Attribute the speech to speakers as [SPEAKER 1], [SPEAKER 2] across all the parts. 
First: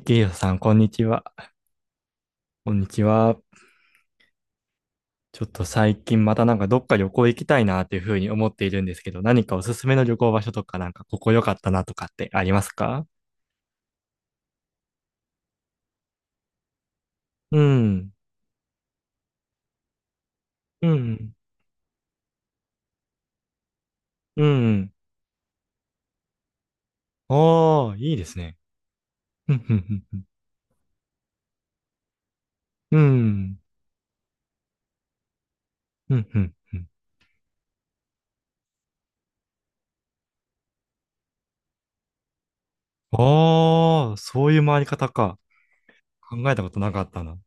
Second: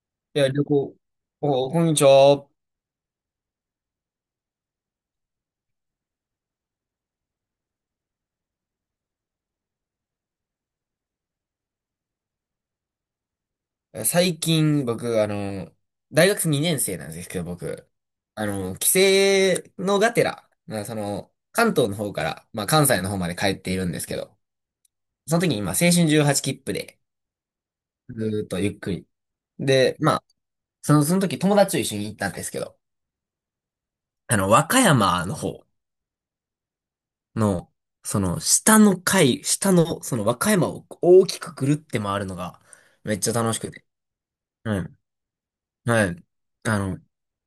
[SPEAKER 1] ゲイヨ
[SPEAKER 2] いや、
[SPEAKER 1] さん、
[SPEAKER 2] 旅
[SPEAKER 1] こんに
[SPEAKER 2] 行。
[SPEAKER 1] ちは。
[SPEAKER 2] お、こんにちは。
[SPEAKER 1] こんにちは。ちょっと最近またなんかどっか旅行行きたいなっていうふうに思っているんですけど、何かおすすめの旅行場所とかなんかここ良かったなとかってありますか？
[SPEAKER 2] 最近、僕、大学2年生なんですけど、
[SPEAKER 1] う
[SPEAKER 2] 僕、
[SPEAKER 1] ん。
[SPEAKER 2] 帰省のがてら、まあ、
[SPEAKER 1] うん。
[SPEAKER 2] 関東の方から、まあ、関西の方まで帰っているんですけど、
[SPEAKER 1] うん。
[SPEAKER 2] その時に今、青春18切符で、
[SPEAKER 1] ああ、い
[SPEAKER 2] ず
[SPEAKER 1] いです
[SPEAKER 2] ーっ
[SPEAKER 1] ね。
[SPEAKER 2] とゆっくり。
[SPEAKER 1] うん。う
[SPEAKER 2] で、ま
[SPEAKER 1] ん。
[SPEAKER 2] あ、その時友達と一緒に行ったんですけど、
[SPEAKER 1] うん。
[SPEAKER 2] 和歌山の方
[SPEAKER 1] うん。うん。うん。
[SPEAKER 2] の、その、下の階、下の、その和歌山を大きくぐるって回るのが、めっちゃ楽しくて。
[SPEAKER 1] ああー、そういう回
[SPEAKER 2] う
[SPEAKER 1] り
[SPEAKER 2] ん。
[SPEAKER 1] 方か。
[SPEAKER 2] はい。
[SPEAKER 1] 考えたこ
[SPEAKER 2] あ
[SPEAKER 1] とな
[SPEAKER 2] の、
[SPEAKER 1] か
[SPEAKER 2] い
[SPEAKER 1] ったな。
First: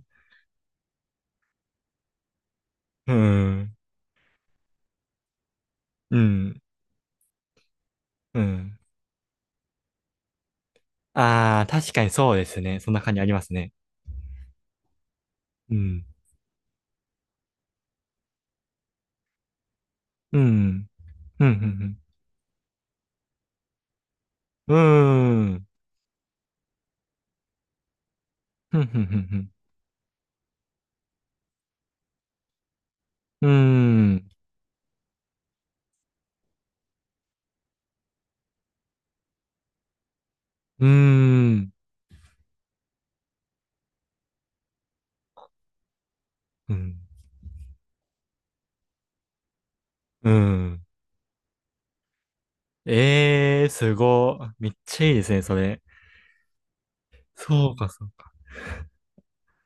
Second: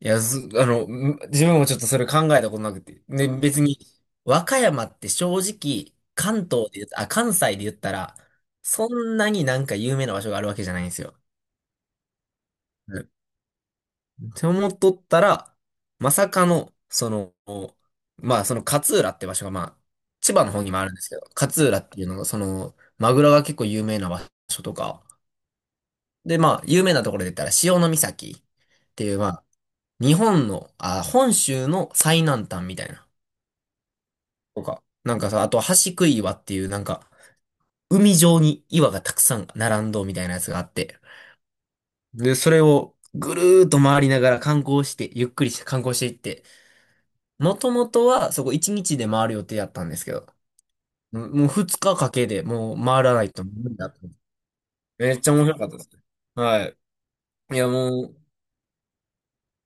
[SPEAKER 2] や、ず、あの、ん自分もちょっとそれ考えたことなくて。
[SPEAKER 1] う
[SPEAKER 2] で、別
[SPEAKER 1] ん。
[SPEAKER 2] に、和歌山って正直、
[SPEAKER 1] う
[SPEAKER 2] 関
[SPEAKER 1] ん。
[SPEAKER 2] 東で言うと、あ、関西で言ったら、
[SPEAKER 1] うん。
[SPEAKER 2] そんなになんか有名な場所があるわけじゃないんですよ。
[SPEAKER 1] ああ、確かにそうですね。そん
[SPEAKER 2] う
[SPEAKER 1] な
[SPEAKER 2] ん
[SPEAKER 1] 感じありますね。
[SPEAKER 2] って思っとったら、
[SPEAKER 1] うん。
[SPEAKER 2] まさかの、まあ、その勝浦って場所が、まあ、千
[SPEAKER 1] う
[SPEAKER 2] 葉の方にもあ
[SPEAKER 1] ん。
[SPEAKER 2] るんですけど、
[SPEAKER 1] うん。うん。う
[SPEAKER 2] 勝浦って
[SPEAKER 1] ん
[SPEAKER 2] いうのが、マグロが結構有名な場所と
[SPEAKER 1] う
[SPEAKER 2] か、
[SPEAKER 1] ーん。
[SPEAKER 2] で、まあ、有名なところで言ったら、潮岬
[SPEAKER 1] ふん
[SPEAKER 2] っ
[SPEAKER 1] ふ
[SPEAKER 2] て
[SPEAKER 1] ん
[SPEAKER 2] い
[SPEAKER 1] ふ
[SPEAKER 2] う、
[SPEAKER 1] ん
[SPEAKER 2] ま
[SPEAKER 1] ふ
[SPEAKER 2] あ、
[SPEAKER 1] ん。
[SPEAKER 2] 日本の、あ、本州の最南端みたいな、
[SPEAKER 1] うーん。
[SPEAKER 2] とか。なんかさ、あと、橋杭岩っていう、なんか、海上に岩がたくさん並んどうみたいなやつがあっ
[SPEAKER 1] うー
[SPEAKER 2] て。
[SPEAKER 1] ん。
[SPEAKER 2] で、それをぐるーっと回りながら観光して、ゆっくりして観光していって、
[SPEAKER 1] うん。
[SPEAKER 2] もともとはそこ1日で回る予定だったんですけど、
[SPEAKER 1] うん。
[SPEAKER 2] ももう2日かかけてもう回らないと
[SPEAKER 1] ええー、
[SPEAKER 2] 無理だ
[SPEAKER 1] す
[SPEAKER 2] と思って。
[SPEAKER 1] ごい。めっちゃい
[SPEAKER 2] め
[SPEAKER 1] い
[SPEAKER 2] っ
[SPEAKER 1] で
[SPEAKER 2] ち
[SPEAKER 1] す
[SPEAKER 2] ゃ
[SPEAKER 1] ね、
[SPEAKER 2] 面
[SPEAKER 1] そ
[SPEAKER 2] 白かった
[SPEAKER 1] れ。
[SPEAKER 2] ですね。はい。いや、
[SPEAKER 1] そうか、
[SPEAKER 2] も
[SPEAKER 1] そう
[SPEAKER 2] う、
[SPEAKER 1] か。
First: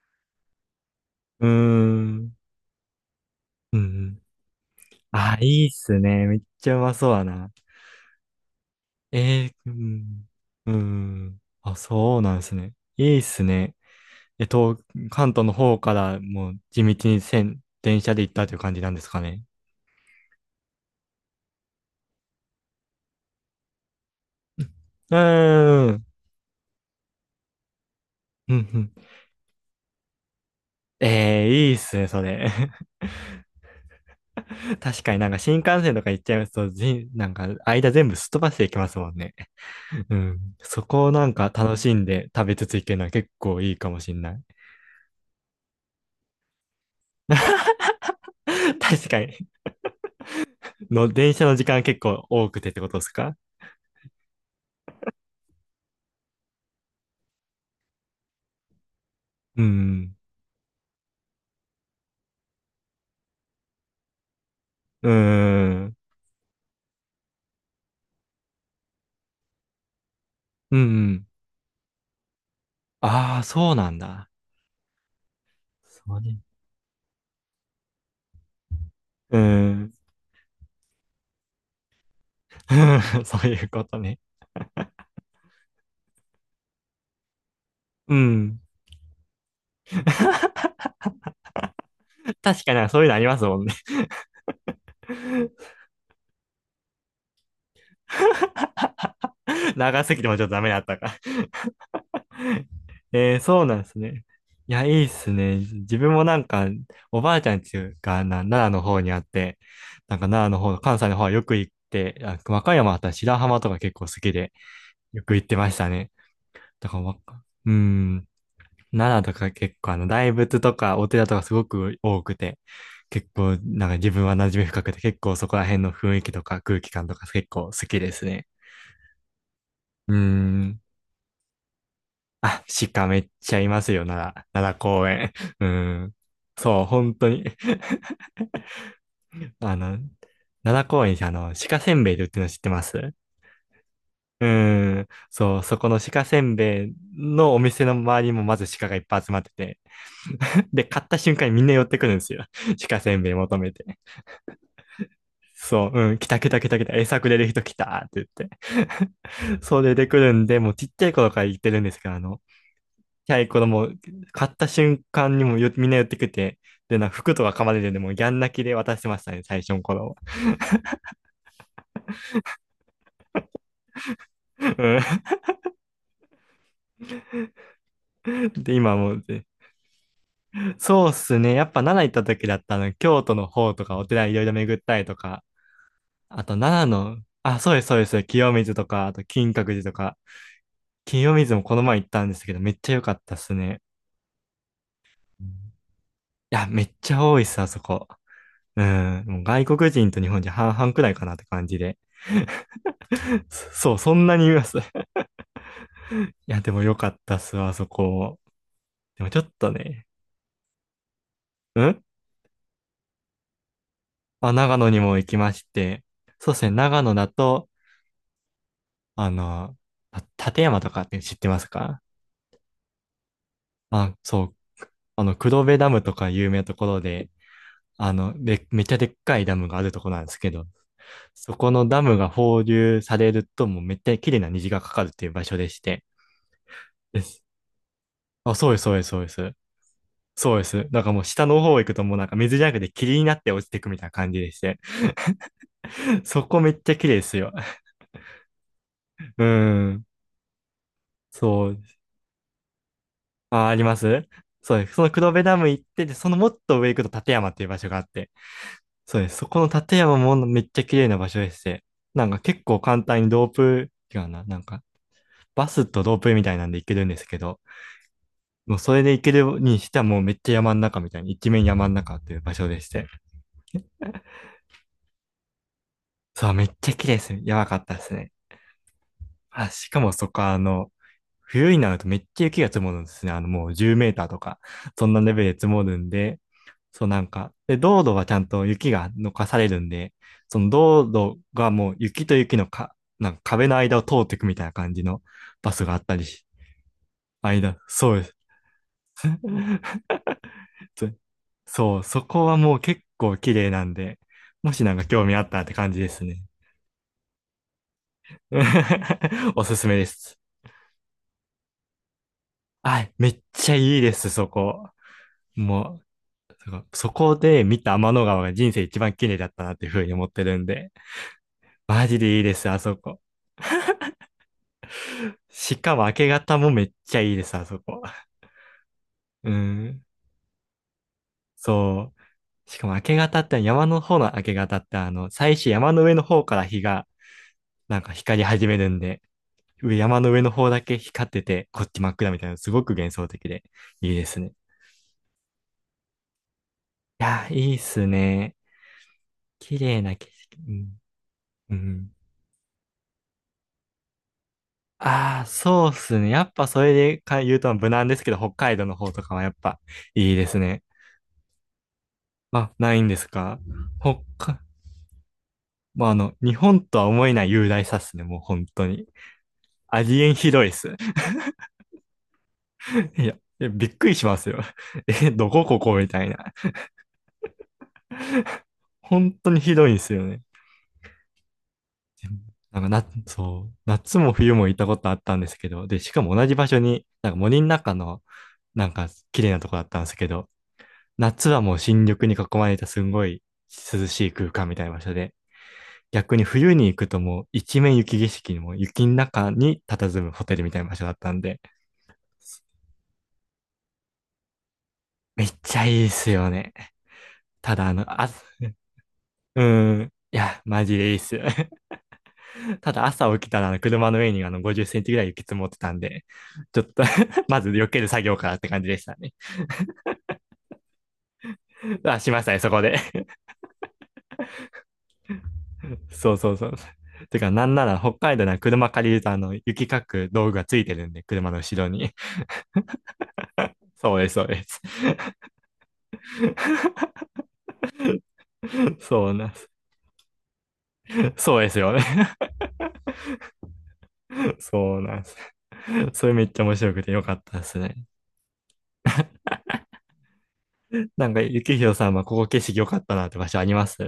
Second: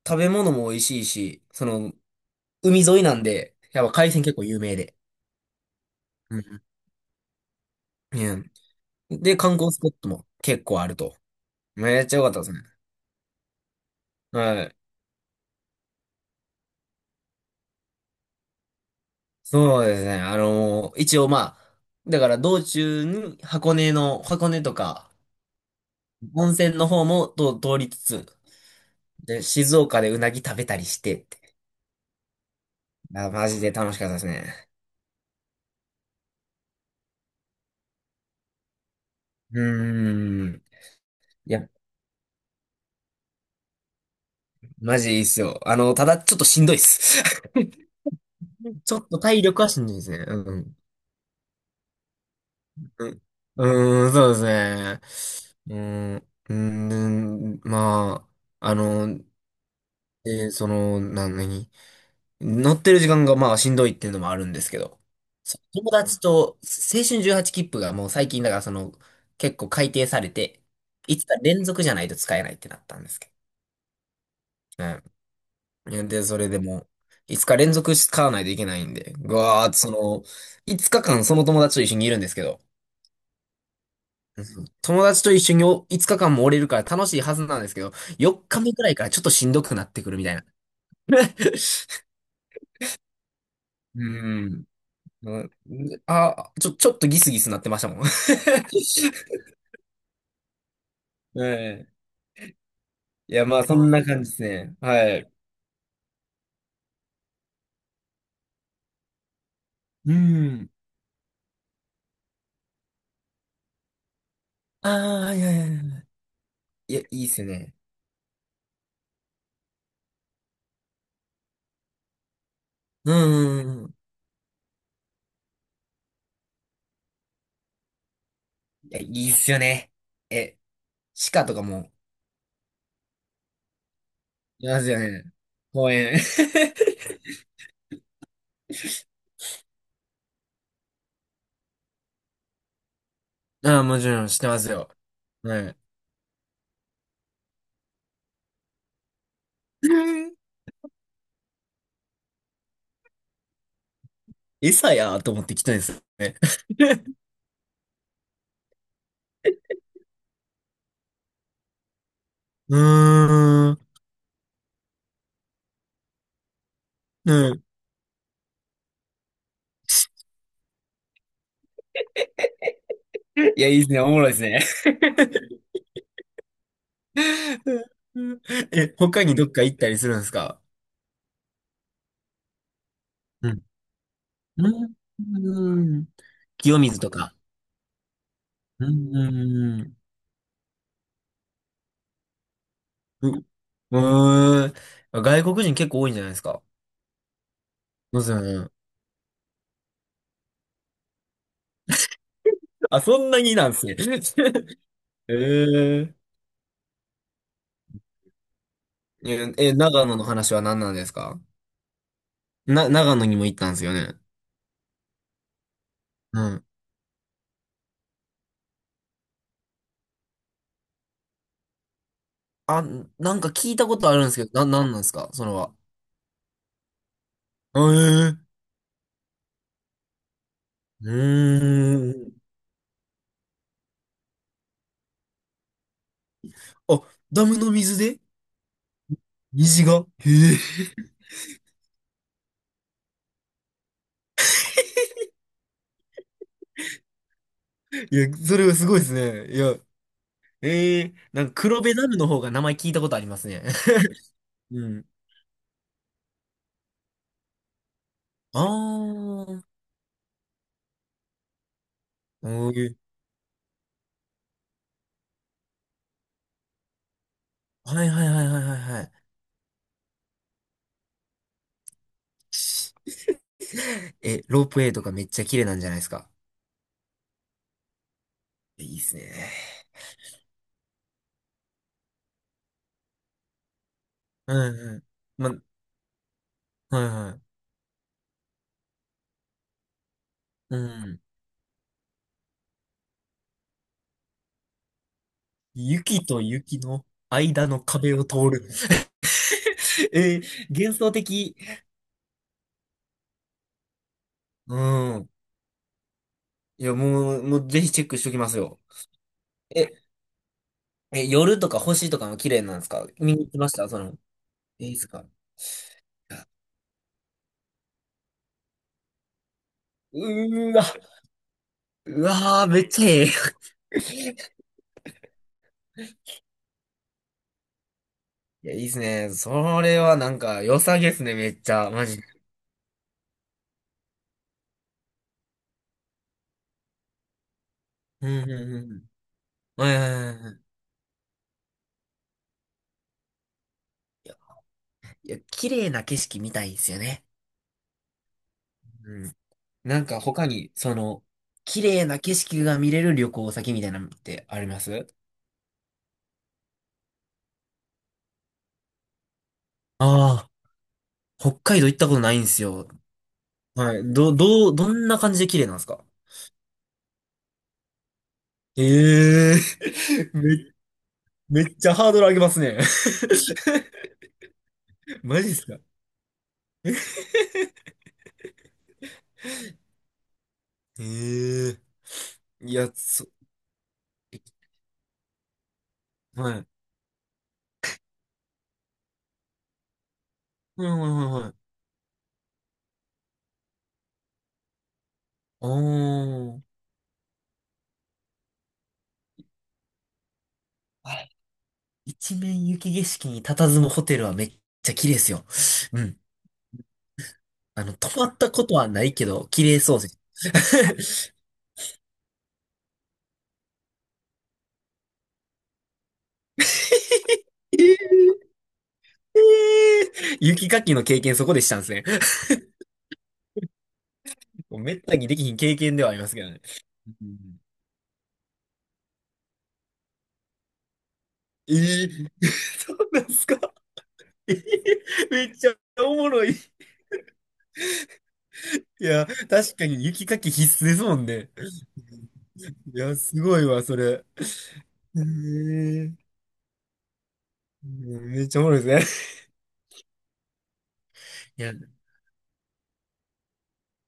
[SPEAKER 2] 食べ物も美味しいし、
[SPEAKER 1] うー
[SPEAKER 2] その、
[SPEAKER 1] ん。
[SPEAKER 2] 海沿いなんで、
[SPEAKER 1] う
[SPEAKER 2] やっぱ海鮮
[SPEAKER 1] ん。
[SPEAKER 2] 結構有名で。
[SPEAKER 1] あ、いいっすね。め
[SPEAKER 2] う
[SPEAKER 1] っ
[SPEAKER 2] ん。
[SPEAKER 1] ちゃうまそうだな。
[SPEAKER 2] うんで、
[SPEAKER 1] え
[SPEAKER 2] 観
[SPEAKER 1] えー、う
[SPEAKER 2] 光スポットも
[SPEAKER 1] ん。
[SPEAKER 2] 結
[SPEAKER 1] う
[SPEAKER 2] 構あると。
[SPEAKER 1] ん。あ、
[SPEAKER 2] めっちゃ
[SPEAKER 1] そう
[SPEAKER 2] 良かっ
[SPEAKER 1] なん
[SPEAKER 2] た
[SPEAKER 1] で
[SPEAKER 2] です
[SPEAKER 1] す
[SPEAKER 2] ね。
[SPEAKER 1] ね。いいっすね。えっ
[SPEAKER 2] は
[SPEAKER 1] と、
[SPEAKER 2] い。
[SPEAKER 1] 関東の方からもう地道に線、電車で行ったという感じなんですかね。
[SPEAKER 2] そうですね。一応まあ、だから道中に箱根とか、
[SPEAKER 1] うーん。
[SPEAKER 2] 温泉の方もと通りつつ、
[SPEAKER 1] うんうん。
[SPEAKER 2] で、静岡でうなぎ食べたりしてって。
[SPEAKER 1] ええー、いいっすね、それ。
[SPEAKER 2] あ、マジで楽しかったですね。
[SPEAKER 1] 確かになんか新幹線とか行っちゃいますと、じなんか間全部すっ飛ばしていきますもんね。
[SPEAKER 2] う
[SPEAKER 1] うん。
[SPEAKER 2] ーん。
[SPEAKER 1] そこをなんか
[SPEAKER 2] いや、
[SPEAKER 1] 楽しんで食べつつ行けるのは結構いいかもしんない。
[SPEAKER 2] マジいいっすよ。ただちょっとしんどいっす。ちょ
[SPEAKER 1] 確
[SPEAKER 2] っ
[SPEAKER 1] か
[SPEAKER 2] と
[SPEAKER 1] に。
[SPEAKER 2] 体力はしんどいですね。うん。
[SPEAKER 1] の、電車の時間結構多くてってことですか？
[SPEAKER 2] うん、うーんそうですね。うーん、うーん、まあ、あの、
[SPEAKER 1] うん。
[SPEAKER 2] えーその、な、何乗ってる時間がまあしんどいっていうのもあるんですけど、
[SPEAKER 1] う
[SPEAKER 2] そう
[SPEAKER 1] ー
[SPEAKER 2] 友
[SPEAKER 1] ん。
[SPEAKER 2] 達と青春18切符がもう最近だからその結構改定されて、
[SPEAKER 1] う
[SPEAKER 2] 5
[SPEAKER 1] ん。
[SPEAKER 2] 日連続じゃないと使えないってなったんですけ
[SPEAKER 1] ああ、そうなんだ。
[SPEAKER 2] ど。うん。
[SPEAKER 1] そう
[SPEAKER 2] で、そ
[SPEAKER 1] ね。
[SPEAKER 2] れでも5日連続使わないといけないんで、ぐ
[SPEAKER 1] う
[SPEAKER 2] わーっとそ
[SPEAKER 1] ん。
[SPEAKER 2] の5日間その友達と一緒にいるんですけど、
[SPEAKER 1] そういうことね。
[SPEAKER 2] うん友達と一緒に5日間もおれるから楽しいはずなんですけど、
[SPEAKER 1] う
[SPEAKER 2] 4
[SPEAKER 1] ん。
[SPEAKER 2] 日目くらいからちょっとしんどくなってくるみたいな。
[SPEAKER 1] 確かになんかそういうのありますもんね。
[SPEAKER 2] うん。うんあ、ちょっとギスギスなってましたもん。は
[SPEAKER 1] 長すぎてもちょっとダメだったか。
[SPEAKER 2] い。い
[SPEAKER 1] えー、
[SPEAKER 2] や、ま
[SPEAKER 1] そ
[SPEAKER 2] あ、
[SPEAKER 1] う
[SPEAKER 2] そ
[SPEAKER 1] なんで
[SPEAKER 2] ん
[SPEAKER 1] す
[SPEAKER 2] な感
[SPEAKER 1] ね。
[SPEAKER 2] じです
[SPEAKER 1] い
[SPEAKER 2] ね。
[SPEAKER 1] や、いいっ
[SPEAKER 2] はい。
[SPEAKER 1] すね。自分もなんか、おばあちゃんちがな奈良の方にあって、
[SPEAKER 2] う
[SPEAKER 1] なんか奈良の
[SPEAKER 2] ん。
[SPEAKER 1] 方、関西の方はよく行って、あ、和歌山あったら白浜とか結構好きで、よ
[SPEAKER 2] ああ、
[SPEAKER 1] く
[SPEAKER 2] い
[SPEAKER 1] 行っ
[SPEAKER 2] や
[SPEAKER 1] て
[SPEAKER 2] いや
[SPEAKER 1] ま
[SPEAKER 2] い
[SPEAKER 1] した
[SPEAKER 2] や。
[SPEAKER 1] ね。だ
[SPEAKER 2] い
[SPEAKER 1] か
[SPEAKER 2] や、
[SPEAKER 1] ら、わ
[SPEAKER 2] いいっすよ
[SPEAKER 1] う
[SPEAKER 2] ね。
[SPEAKER 1] ん、奈良とか結構大仏とかお寺とかすごく多くて、
[SPEAKER 2] う
[SPEAKER 1] 結構、
[SPEAKER 2] んうんう
[SPEAKER 1] なん
[SPEAKER 2] ん。
[SPEAKER 1] か自分は馴染み深くて、結構そこら辺の雰囲気とか空気感とか結構好きですね。
[SPEAKER 2] いや、いいっすよね。
[SPEAKER 1] う
[SPEAKER 2] え、
[SPEAKER 1] ん。
[SPEAKER 2] 鹿とかも、
[SPEAKER 1] あ、鹿めっちゃいますよ、奈良、
[SPEAKER 2] い
[SPEAKER 1] 奈良
[SPEAKER 2] ますよ
[SPEAKER 1] 公
[SPEAKER 2] ね。
[SPEAKER 1] 園。う
[SPEAKER 2] 公
[SPEAKER 1] ん。
[SPEAKER 2] 園。
[SPEAKER 1] そう、本当に。あの、奈良公園に鹿せんべいで売ってるの知ってます？
[SPEAKER 2] ああ、もちろん、し
[SPEAKER 1] う
[SPEAKER 2] てますよ。
[SPEAKER 1] ん。そ
[SPEAKER 2] は
[SPEAKER 1] う、そ
[SPEAKER 2] い。
[SPEAKER 1] この鹿せんべいのお店の周りもまず鹿がいっぱい集まってて。
[SPEAKER 2] うん
[SPEAKER 1] で、買った瞬間にみんな寄ってくるんですよ。鹿せんべい求めて。
[SPEAKER 2] 餌やーと思って来たんで
[SPEAKER 1] そ
[SPEAKER 2] す
[SPEAKER 1] う、
[SPEAKER 2] よ
[SPEAKER 1] うん、来
[SPEAKER 2] ね。
[SPEAKER 1] た来た来た来た、餌くれる人来たって言って。そう出てくるんで、もうちっちゃい頃から言ってるんですけど、
[SPEAKER 2] う
[SPEAKER 1] キャイコの
[SPEAKER 2] ー
[SPEAKER 1] も
[SPEAKER 2] ん。
[SPEAKER 1] う、買った瞬間にもよみんな寄ってくて、で、なんか
[SPEAKER 2] う
[SPEAKER 1] 服とか
[SPEAKER 2] ん。
[SPEAKER 1] 噛まれてでもうギャン泣きで渡してましたね、最初の頃。
[SPEAKER 2] いや、いいっすね。おもろいっすね。
[SPEAKER 1] うん。 で、今
[SPEAKER 2] え、
[SPEAKER 1] はもう、
[SPEAKER 2] 他にど
[SPEAKER 1] で、
[SPEAKER 2] っか行ったりするんですか？
[SPEAKER 1] そうっすね。やっぱ奈良行った時だったの、京都の方とかお寺いろいろ巡ったりとか、
[SPEAKER 2] うん。
[SPEAKER 1] あと
[SPEAKER 2] 清
[SPEAKER 1] 奈良
[SPEAKER 2] 水と
[SPEAKER 1] の、
[SPEAKER 2] か。
[SPEAKER 1] あ、そうです、そうです。清水と
[SPEAKER 2] う
[SPEAKER 1] か、あ
[SPEAKER 2] ん、
[SPEAKER 1] と金閣
[SPEAKER 2] う
[SPEAKER 1] 寺と
[SPEAKER 2] ん、
[SPEAKER 1] か、清水もこの前行ったんですけど、めっちゃ良かっ
[SPEAKER 2] う
[SPEAKER 1] た
[SPEAKER 2] ん。
[SPEAKER 1] っ
[SPEAKER 2] う、
[SPEAKER 1] すね。
[SPEAKER 2] うーん。
[SPEAKER 1] う
[SPEAKER 2] 外国
[SPEAKER 1] ん。
[SPEAKER 2] 人結構多いんじゃないです
[SPEAKER 1] い
[SPEAKER 2] か？
[SPEAKER 1] や、めっちゃ多いっす、あそこ。
[SPEAKER 2] そうですよね。
[SPEAKER 1] うん、もう外国人と日本人半々くらいかなって感じで。
[SPEAKER 2] あ、そんなにな
[SPEAKER 1] そ
[SPEAKER 2] んです
[SPEAKER 1] そ
[SPEAKER 2] ね。
[SPEAKER 1] う、そんなにいます。
[SPEAKER 2] えー、
[SPEAKER 1] いや、でも良かったっすわ、あそこ。でもちょっ
[SPEAKER 2] え、
[SPEAKER 1] と
[SPEAKER 2] え長
[SPEAKER 1] ね、
[SPEAKER 2] 野の話は何なんですか？
[SPEAKER 1] うん、
[SPEAKER 2] な、長野にも行ったんですよね。
[SPEAKER 1] あ、長野にも行きまして、
[SPEAKER 2] う
[SPEAKER 1] そうです
[SPEAKER 2] ん。
[SPEAKER 1] ね、長野だと、あの、た立山とかって知ってます？か
[SPEAKER 2] あ、なんか聞いたことあ
[SPEAKER 1] あ、
[SPEAKER 2] るんです
[SPEAKER 1] そ
[SPEAKER 2] け
[SPEAKER 1] う、
[SPEAKER 2] ど、なんなんですかそれ
[SPEAKER 1] 黒
[SPEAKER 2] は。
[SPEAKER 1] 部ダムとか有名なところで、
[SPEAKER 2] えー、
[SPEAKER 1] で、めっちゃでっかいダムがあるとこなんですけど、
[SPEAKER 2] う
[SPEAKER 1] そこのダ
[SPEAKER 2] ー
[SPEAKER 1] ムが
[SPEAKER 2] ん。
[SPEAKER 1] 放流されると、もうめっちゃ綺麗な虹がかかるっていう場所でして、
[SPEAKER 2] あ、
[SPEAKER 1] です。
[SPEAKER 2] ダムの水で
[SPEAKER 1] あ、そうです、そうです、そうです。
[SPEAKER 2] 虹がへ
[SPEAKER 1] そう
[SPEAKER 2] え。
[SPEAKER 1] です。なんかもう下の方行くともうなんか水じゃなくて霧になって落ちてくみたいな感じでして、そこめっちゃ綺麗ですよ。
[SPEAKER 2] いや、それはすごいです
[SPEAKER 1] う
[SPEAKER 2] ね。いや、
[SPEAKER 1] ん。
[SPEAKER 2] ええなんか
[SPEAKER 1] そう
[SPEAKER 2] 黒
[SPEAKER 1] で
[SPEAKER 2] 部
[SPEAKER 1] す。
[SPEAKER 2] ダムの方が名前聞いたことありますね。
[SPEAKER 1] あ、あります。 そうで
[SPEAKER 2] う
[SPEAKER 1] す。そ
[SPEAKER 2] ん。
[SPEAKER 1] の黒部ダム行って、で、そのもっと上行くと立山っていう場所があって。
[SPEAKER 2] あ
[SPEAKER 1] そうです。そこ
[SPEAKER 2] あ、
[SPEAKER 1] の立山もめっちゃ綺麗な場所でして。なんか
[SPEAKER 2] お
[SPEAKER 1] 結構
[SPEAKER 2] ー
[SPEAKER 1] 簡単にロープ、違うな。なんか、バスとロープみたいなんで行けるんですけど、
[SPEAKER 2] はいはいはいはいは
[SPEAKER 1] もう
[SPEAKER 2] い
[SPEAKER 1] それ
[SPEAKER 2] は
[SPEAKER 1] で
[SPEAKER 2] い。
[SPEAKER 1] 行けるにしてはもうめっちゃ山の中みたいに、一面山の中という 場所でし
[SPEAKER 2] し
[SPEAKER 1] て。
[SPEAKER 2] え、ロープウェイとかめっちゃ綺麗なんじゃないですか？
[SPEAKER 1] そう、めっちゃ綺麗です。やばかったですね。
[SPEAKER 2] いいっす
[SPEAKER 1] あ、
[SPEAKER 2] ね。
[SPEAKER 1] しかもそこは冬になるとめっちゃ雪が積もるんですね。もう10メーターと
[SPEAKER 2] う
[SPEAKER 1] か、
[SPEAKER 2] んう
[SPEAKER 1] そんなレ
[SPEAKER 2] ん。
[SPEAKER 1] ベルで
[SPEAKER 2] ま、
[SPEAKER 1] 積もるんで、
[SPEAKER 2] はい
[SPEAKER 1] そうなん
[SPEAKER 2] は
[SPEAKER 1] か、
[SPEAKER 2] い。
[SPEAKER 1] で、道路はちゃんと雪が残かされるんで、その
[SPEAKER 2] う
[SPEAKER 1] 道
[SPEAKER 2] ん。
[SPEAKER 1] 路がもう雪と雪のか、なんか壁の間を通っていくみたいな感じのバスがあったり
[SPEAKER 2] 雪と
[SPEAKER 1] し、
[SPEAKER 2] 雪の間
[SPEAKER 1] 間、
[SPEAKER 2] の
[SPEAKER 1] そ
[SPEAKER 2] 壁
[SPEAKER 1] うで
[SPEAKER 2] を
[SPEAKER 1] す。
[SPEAKER 2] 通る。えー、幻
[SPEAKER 1] そ
[SPEAKER 2] 想的。
[SPEAKER 1] そう、そこはもう結構綺麗なんで、も
[SPEAKER 2] う
[SPEAKER 1] しなんか興
[SPEAKER 2] ん。
[SPEAKER 1] 味あったらって感じですね。
[SPEAKER 2] いや、もう、もうぜひチェックしときますよ。
[SPEAKER 1] おすす
[SPEAKER 2] え、
[SPEAKER 1] めです。
[SPEAKER 2] え、夜とか星とかも綺麗なんです
[SPEAKER 1] は
[SPEAKER 2] か？
[SPEAKER 1] い、め
[SPEAKER 2] 見
[SPEAKER 1] っ
[SPEAKER 2] に行きま
[SPEAKER 1] ち
[SPEAKER 2] し
[SPEAKER 1] ゃ
[SPEAKER 2] た
[SPEAKER 1] い
[SPEAKER 2] そ
[SPEAKER 1] いで
[SPEAKER 2] の、
[SPEAKER 1] す、そ
[SPEAKER 2] い
[SPEAKER 1] こ。
[SPEAKER 2] いですか？
[SPEAKER 1] もう、そこそこで見た天の川が人生一番綺麗だったなっていうふうに思ってるん
[SPEAKER 2] うーわ
[SPEAKER 1] で、マジ
[SPEAKER 2] う
[SPEAKER 1] でいいで
[SPEAKER 2] わー、
[SPEAKER 1] す、あ
[SPEAKER 2] めっ
[SPEAKER 1] そ
[SPEAKER 2] ちゃ
[SPEAKER 1] こ。
[SPEAKER 2] ええ。
[SPEAKER 1] しかも明け方もめっちゃいいです、あそこ。
[SPEAKER 2] いや、いいっすね。
[SPEAKER 1] う
[SPEAKER 2] それ
[SPEAKER 1] ん。
[SPEAKER 2] はなんか良さげっすね、めっちゃ。マ
[SPEAKER 1] そ
[SPEAKER 2] ジ
[SPEAKER 1] う。
[SPEAKER 2] で。
[SPEAKER 1] しかも明け方って山の方の明け方って最初山の上の方から日がなんか
[SPEAKER 2] う
[SPEAKER 1] 光
[SPEAKER 2] ん、
[SPEAKER 1] り
[SPEAKER 2] うん、
[SPEAKER 1] 始める
[SPEAKER 2] う
[SPEAKER 1] ん
[SPEAKER 2] ん。
[SPEAKER 1] で、
[SPEAKER 2] は
[SPEAKER 1] 上
[SPEAKER 2] いは
[SPEAKER 1] 山
[SPEAKER 2] い
[SPEAKER 1] の
[SPEAKER 2] は
[SPEAKER 1] 上
[SPEAKER 2] いは
[SPEAKER 1] の
[SPEAKER 2] い。
[SPEAKER 1] 方だけ光ってて、こっち真っ暗みたいな、すごく幻想的でいいで
[SPEAKER 2] いや、
[SPEAKER 1] すね。い
[SPEAKER 2] いや綺麗な景色見たいですよね。
[SPEAKER 1] やー、いいっすね。
[SPEAKER 2] うん。
[SPEAKER 1] 綺
[SPEAKER 2] な
[SPEAKER 1] 麗
[SPEAKER 2] ん
[SPEAKER 1] な
[SPEAKER 2] か
[SPEAKER 1] 景
[SPEAKER 2] 他
[SPEAKER 1] 色。
[SPEAKER 2] に、
[SPEAKER 1] う
[SPEAKER 2] そ
[SPEAKER 1] ん。
[SPEAKER 2] の、
[SPEAKER 1] う
[SPEAKER 2] 綺麗
[SPEAKER 1] ん。
[SPEAKER 2] な景色が見れる旅行先みたいなのってあります？
[SPEAKER 1] ああ、そうっすね。やっぱそれでか言うと無難ですけど、北海道の方とかはやっぱいいで
[SPEAKER 2] ああ
[SPEAKER 1] すね。
[SPEAKER 2] ー、北海道行ったことないんです
[SPEAKER 1] あ、
[SPEAKER 2] よ。
[SPEAKER 1] ないんですか？
[SPEAKER 2] はい。
[SPEAKER 1] 北
[SPEAKER 2] ど、
[SPEAKER 1] 海、
[SPEAKER 2] どう、どんな感じで綺麗なんですか？
[SPEAKER 1] まあ、日本とは思えない雄大さっすね。もう本
[SPEAKER 2] え
[SPEAKER 1] 当に。
[SPEAKER 2] え
[SPEAKER 1] ありえ
[SPEAKER 2] ー、
[SPEAKER 1] んひどいっす。
[SPEAKER 2] め、めっちゃハードル上げますね。
[SPEAKER 1] いや、えびっく りしますよ。え、
[SPEAKER 2] マ
[SPEAKER 1] ど
[SPEAKER 2] ジっ
[SPEAKER 1] こ
[SPEAKER 2] す
[SPEAKER 1] こ
[SPEAKER 2] か？
[SPEAKER 1] こみたいな。本当にひどいんですよね。
[SPEAKER 2] ええー
[SPEAKER 1] でも
[SPEAKER 2] い
[SPEAKER 1] なん
[SPEAKER 2] や、
[SPEAKER 1] かな、
[SPEAKER 2] そ、
[SPEAKER 1] そう、夏も冬も行ったことあったんですけど、で、しかも同
[SPEAKER 2] は
[SPEAKER 1] じ場
[SPEAKER 2] い。
[SPEAKER 1] 所に、なんか森の中の、なんか綺麗なとこだったんですけど、
[SPEAKER 2] はいはいはい
[SPEAKER 1] 夏
[SPEAKER 2] はい。
[SPEAKER 1] はもう新緑に囲まれたすんごい涼しい空間みたいな場所で、
[SPEAKER 2] お
[SPEAKER 1] 逆に
[SPEAKER 2] ー。
[SPEAKER 1] 冬に行くともう一面雪景色にも雪の中に佇むホテルみたいな場所だ
[SPEAKER 2] は
[SPEAKER 1] っ
[SPEAKER 2] い
[SPEAKER 1] たんで、
[SPEAKER 2] 一面雪景色に佇むホテルはめっちゃ綺麗です
[SPEAKER 1] め
[SPEAKER 2] よ。
[SPEAKER 1] っちゃい
[SPEAKER 2] う
[SPEAKER 1] いっ
[SPEAKER 2] ん。
[SPEAKER 1] すよね。た
[SPEAKER 2] あ
[SPEAKER 1] だ
[SPEAKER 2] の、泊ま
[SPEAKER 1] あ、
[SPEAKER 2] ったことはないけど、
[SPEAKER 1] う
[SPEAKER 2] 綺麗
[SPEAKER 1] ー
[SPEAKER 2] そうで
[SPEAKER 1] ん。
[SPEAKER 2] す。
[SPEAKER 1] いや、マジでいいっ す。ただ朝起きたら車の上に50センチぐらい雪積もってたんで、ちょっと まず
[SPEAKER 2] え
[SPEAKER 1] 避ける作業
[SPEAKER 2] ー
[SPEAKER 1] からって感じでしたね。
[SPEAKER 2] えー雪かきの経験そこでしたんですね。
[SPEAKER 1] あ、しましたね、そこで。
[SPEAKER 2] もうめったにできひん経験では ありま
[SPEAKER 1] そ
[SPEAKER 2] す
[SPEAKER 1] う
[SPEAKER 2] けど
[SPEAKER 1] そう
[SPEAKER 2] ね。
[SPEAKER 1] そう。
[SPEAKER 2] う
[SPEAKER 1] てか、
[SPEAKER 2] ん
[SPEAKER 1] なんなら北海道なら車借りると雪かく道具がついてるんで、車の
[SPEAKER 2] え
[SPEAKER 1] 後ろに。
[SPEAKER 2] ー、そうなんですか？
[SPEAKER 1] そうです、そう
[SPEAKER 2] え
[SPEAKER 1] で
[SPEAKER 2] ー
[SPEAKER 1] す。
[SPEAKER 2] めっちゃおもろい。いや、
[SPEAKER 1] そうなんです。
[SPEAKER 2] 確かに雪かき必須ですもん ね。
[SPEAKER 1] そうですよね。
[SPEAKER 2] いや、すごいわ、それ。
[SPEAKER 1] そうな
[SPEAKER 2] え
[SPEAKER 1] んです。
[SPEAKER 2] ー、
[SPEAKER 1] それめっちゃ面白くてよかったですね。
[SPEAKER 2] めっちゃおもろいですね。
[SPEAKER 1] なんか、ゆ
[SPEAKER 2] いや、
[SPEAKER 1] きひろさんはここ景色良かったなって場所あります？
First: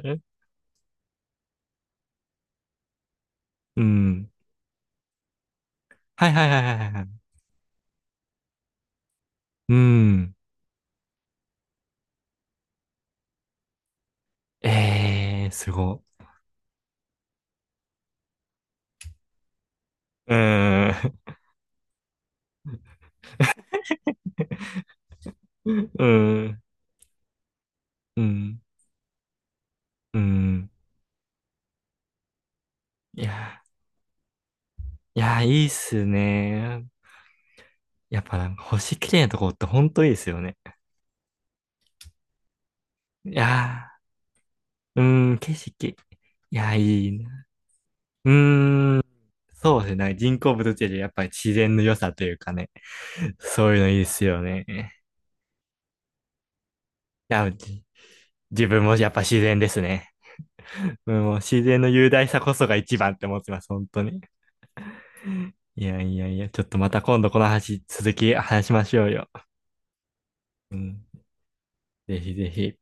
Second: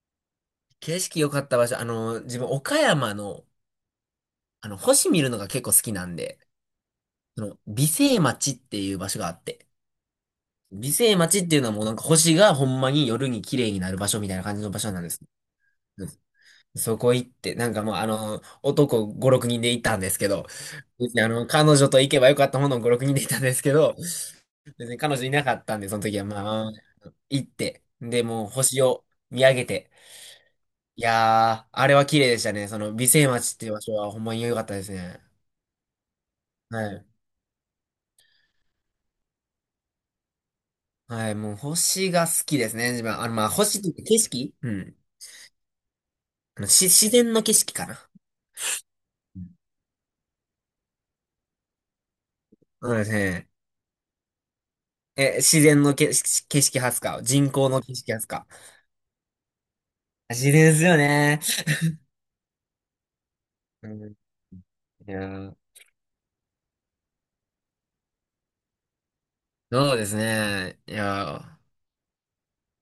[SPEAKER 2] 景色良かった場所、自分、岡山の、
[SPEAKER 1] うん。
[SPEAKER 2] 星見るのが結構好きなん
[SPEAKER 1] はい
[SPEAKER 2] で、
[SPEAKER 1] はいはいはいはい。
[SPEAKER 2] その、美星町っていう場所があって、
[SPEAKER 1] うん。
[SPEAKER 2] 美星町っていうのはもうなんか星がほんまに夜に綺麗になる場所みたいな感じの場所なんです。
[SPEAKER 1] ええー、すご。
[SPEAKER 2] うんそこ行って、なんかもうあの、男5、6人で行ったんですけ
[SPEAKER 1] う
[SPEAKER 2] ど、
[SPEAKER 1] ー
[SPEAKER 2] 別にあ
[SPEAKER 1] ん。
[SPEAKER 2] の、彼女と行けばよかったものを5、6人で行ったんですけど、別に彼女いなかっ たん
[SPEAKER 1] う
[SPEAKER 2] で、その時は
[SPEAKER 1] ん。
[SPEAKER 2] まあ、行って、
[SPEAKER 1] う
[SPEAKER 2] で、もう
[SPEAKER 1] ん。
[SPEAKER 2] 星を見上げて、
[SPEAKER 1] うん。
[SPEAKER 2] いやー、あれは綺麗でしたね。その、美
[SPEAKER 1] い
[SPEAKER 2] 星町っ
[SPEAKER 1] や、
[SPEAKER 2] ていう場所はほんまに良かったです
[SPEAKER 1] い
[SPEAKER 2] ね。
[SPEAKER 1] や、いいっすね。
[SPEAKER 2] はい。
[SPEAKER 1] やっぱなんか星綺麗なとこってほんといいですよね。
[SPEAKER 2] はい、もう星が好きですね、自分。あ
[SPEAKER 1] い
[SPEAKER 2] の、まあ、星って
[SPEAKER 1] や
[SPEAKER 2] いうか景色うん。
[SPEAKER 1] ー、うーん、景色。い
[SPEAKER 2] あの
[SPEAKER 1] や、
[SPEAKER 2] し、
[SPEAKER 1] い
[SPEAKER 2] 自
[SPEAKER 1] い
[SPEAKER 2] 然の
[SPEAKER 1] な。
[SPEAKER 2] 景色かな。
[SPEAKER 1] うーん。
[SPEAKER 2] うん
[SPEAKER 1] そうですね。人工物っていうよりやっぱり自然の良さというかね。
[SPEAKER 2] そうですね。
[SPEAKER 1] そういうのいいですよね。い
[SPEAKER 2] え、自然の景色派っすか？
[SPEAKER 1] や、
[SPEAKER 2] 人工の
[SPEAKER 1] じ
[SPEAKER 2] 景色派っすか？
[SPEAKER 1] 自分もやっぱ自然ですね。
[SPEAKER 2] 自然ですよ
[SPEAKER 1] うん、もう
[SPEAKER 2] ね。
[SPEAKER 1] 自然の雄大さこそが一番って思ってます。本
[SPEAKER 2] う
[SPEAKER 1] 当
[SPEAKER 2] ん。
[SPEAKER 1] に。
[SPEAKER 2] いやー、
[SPEAKER 1] いやいやいや、ちょっとまた今度この話、続き話しましょうよ。
[SPEAKER 2] そうです
[SPEAKER 1] う
[SPEAKER 2] ね。い
[SPEAKER 1] ん。
[SPEAKER 2] やー。
[SPEAKER 1] ぜひぜひ。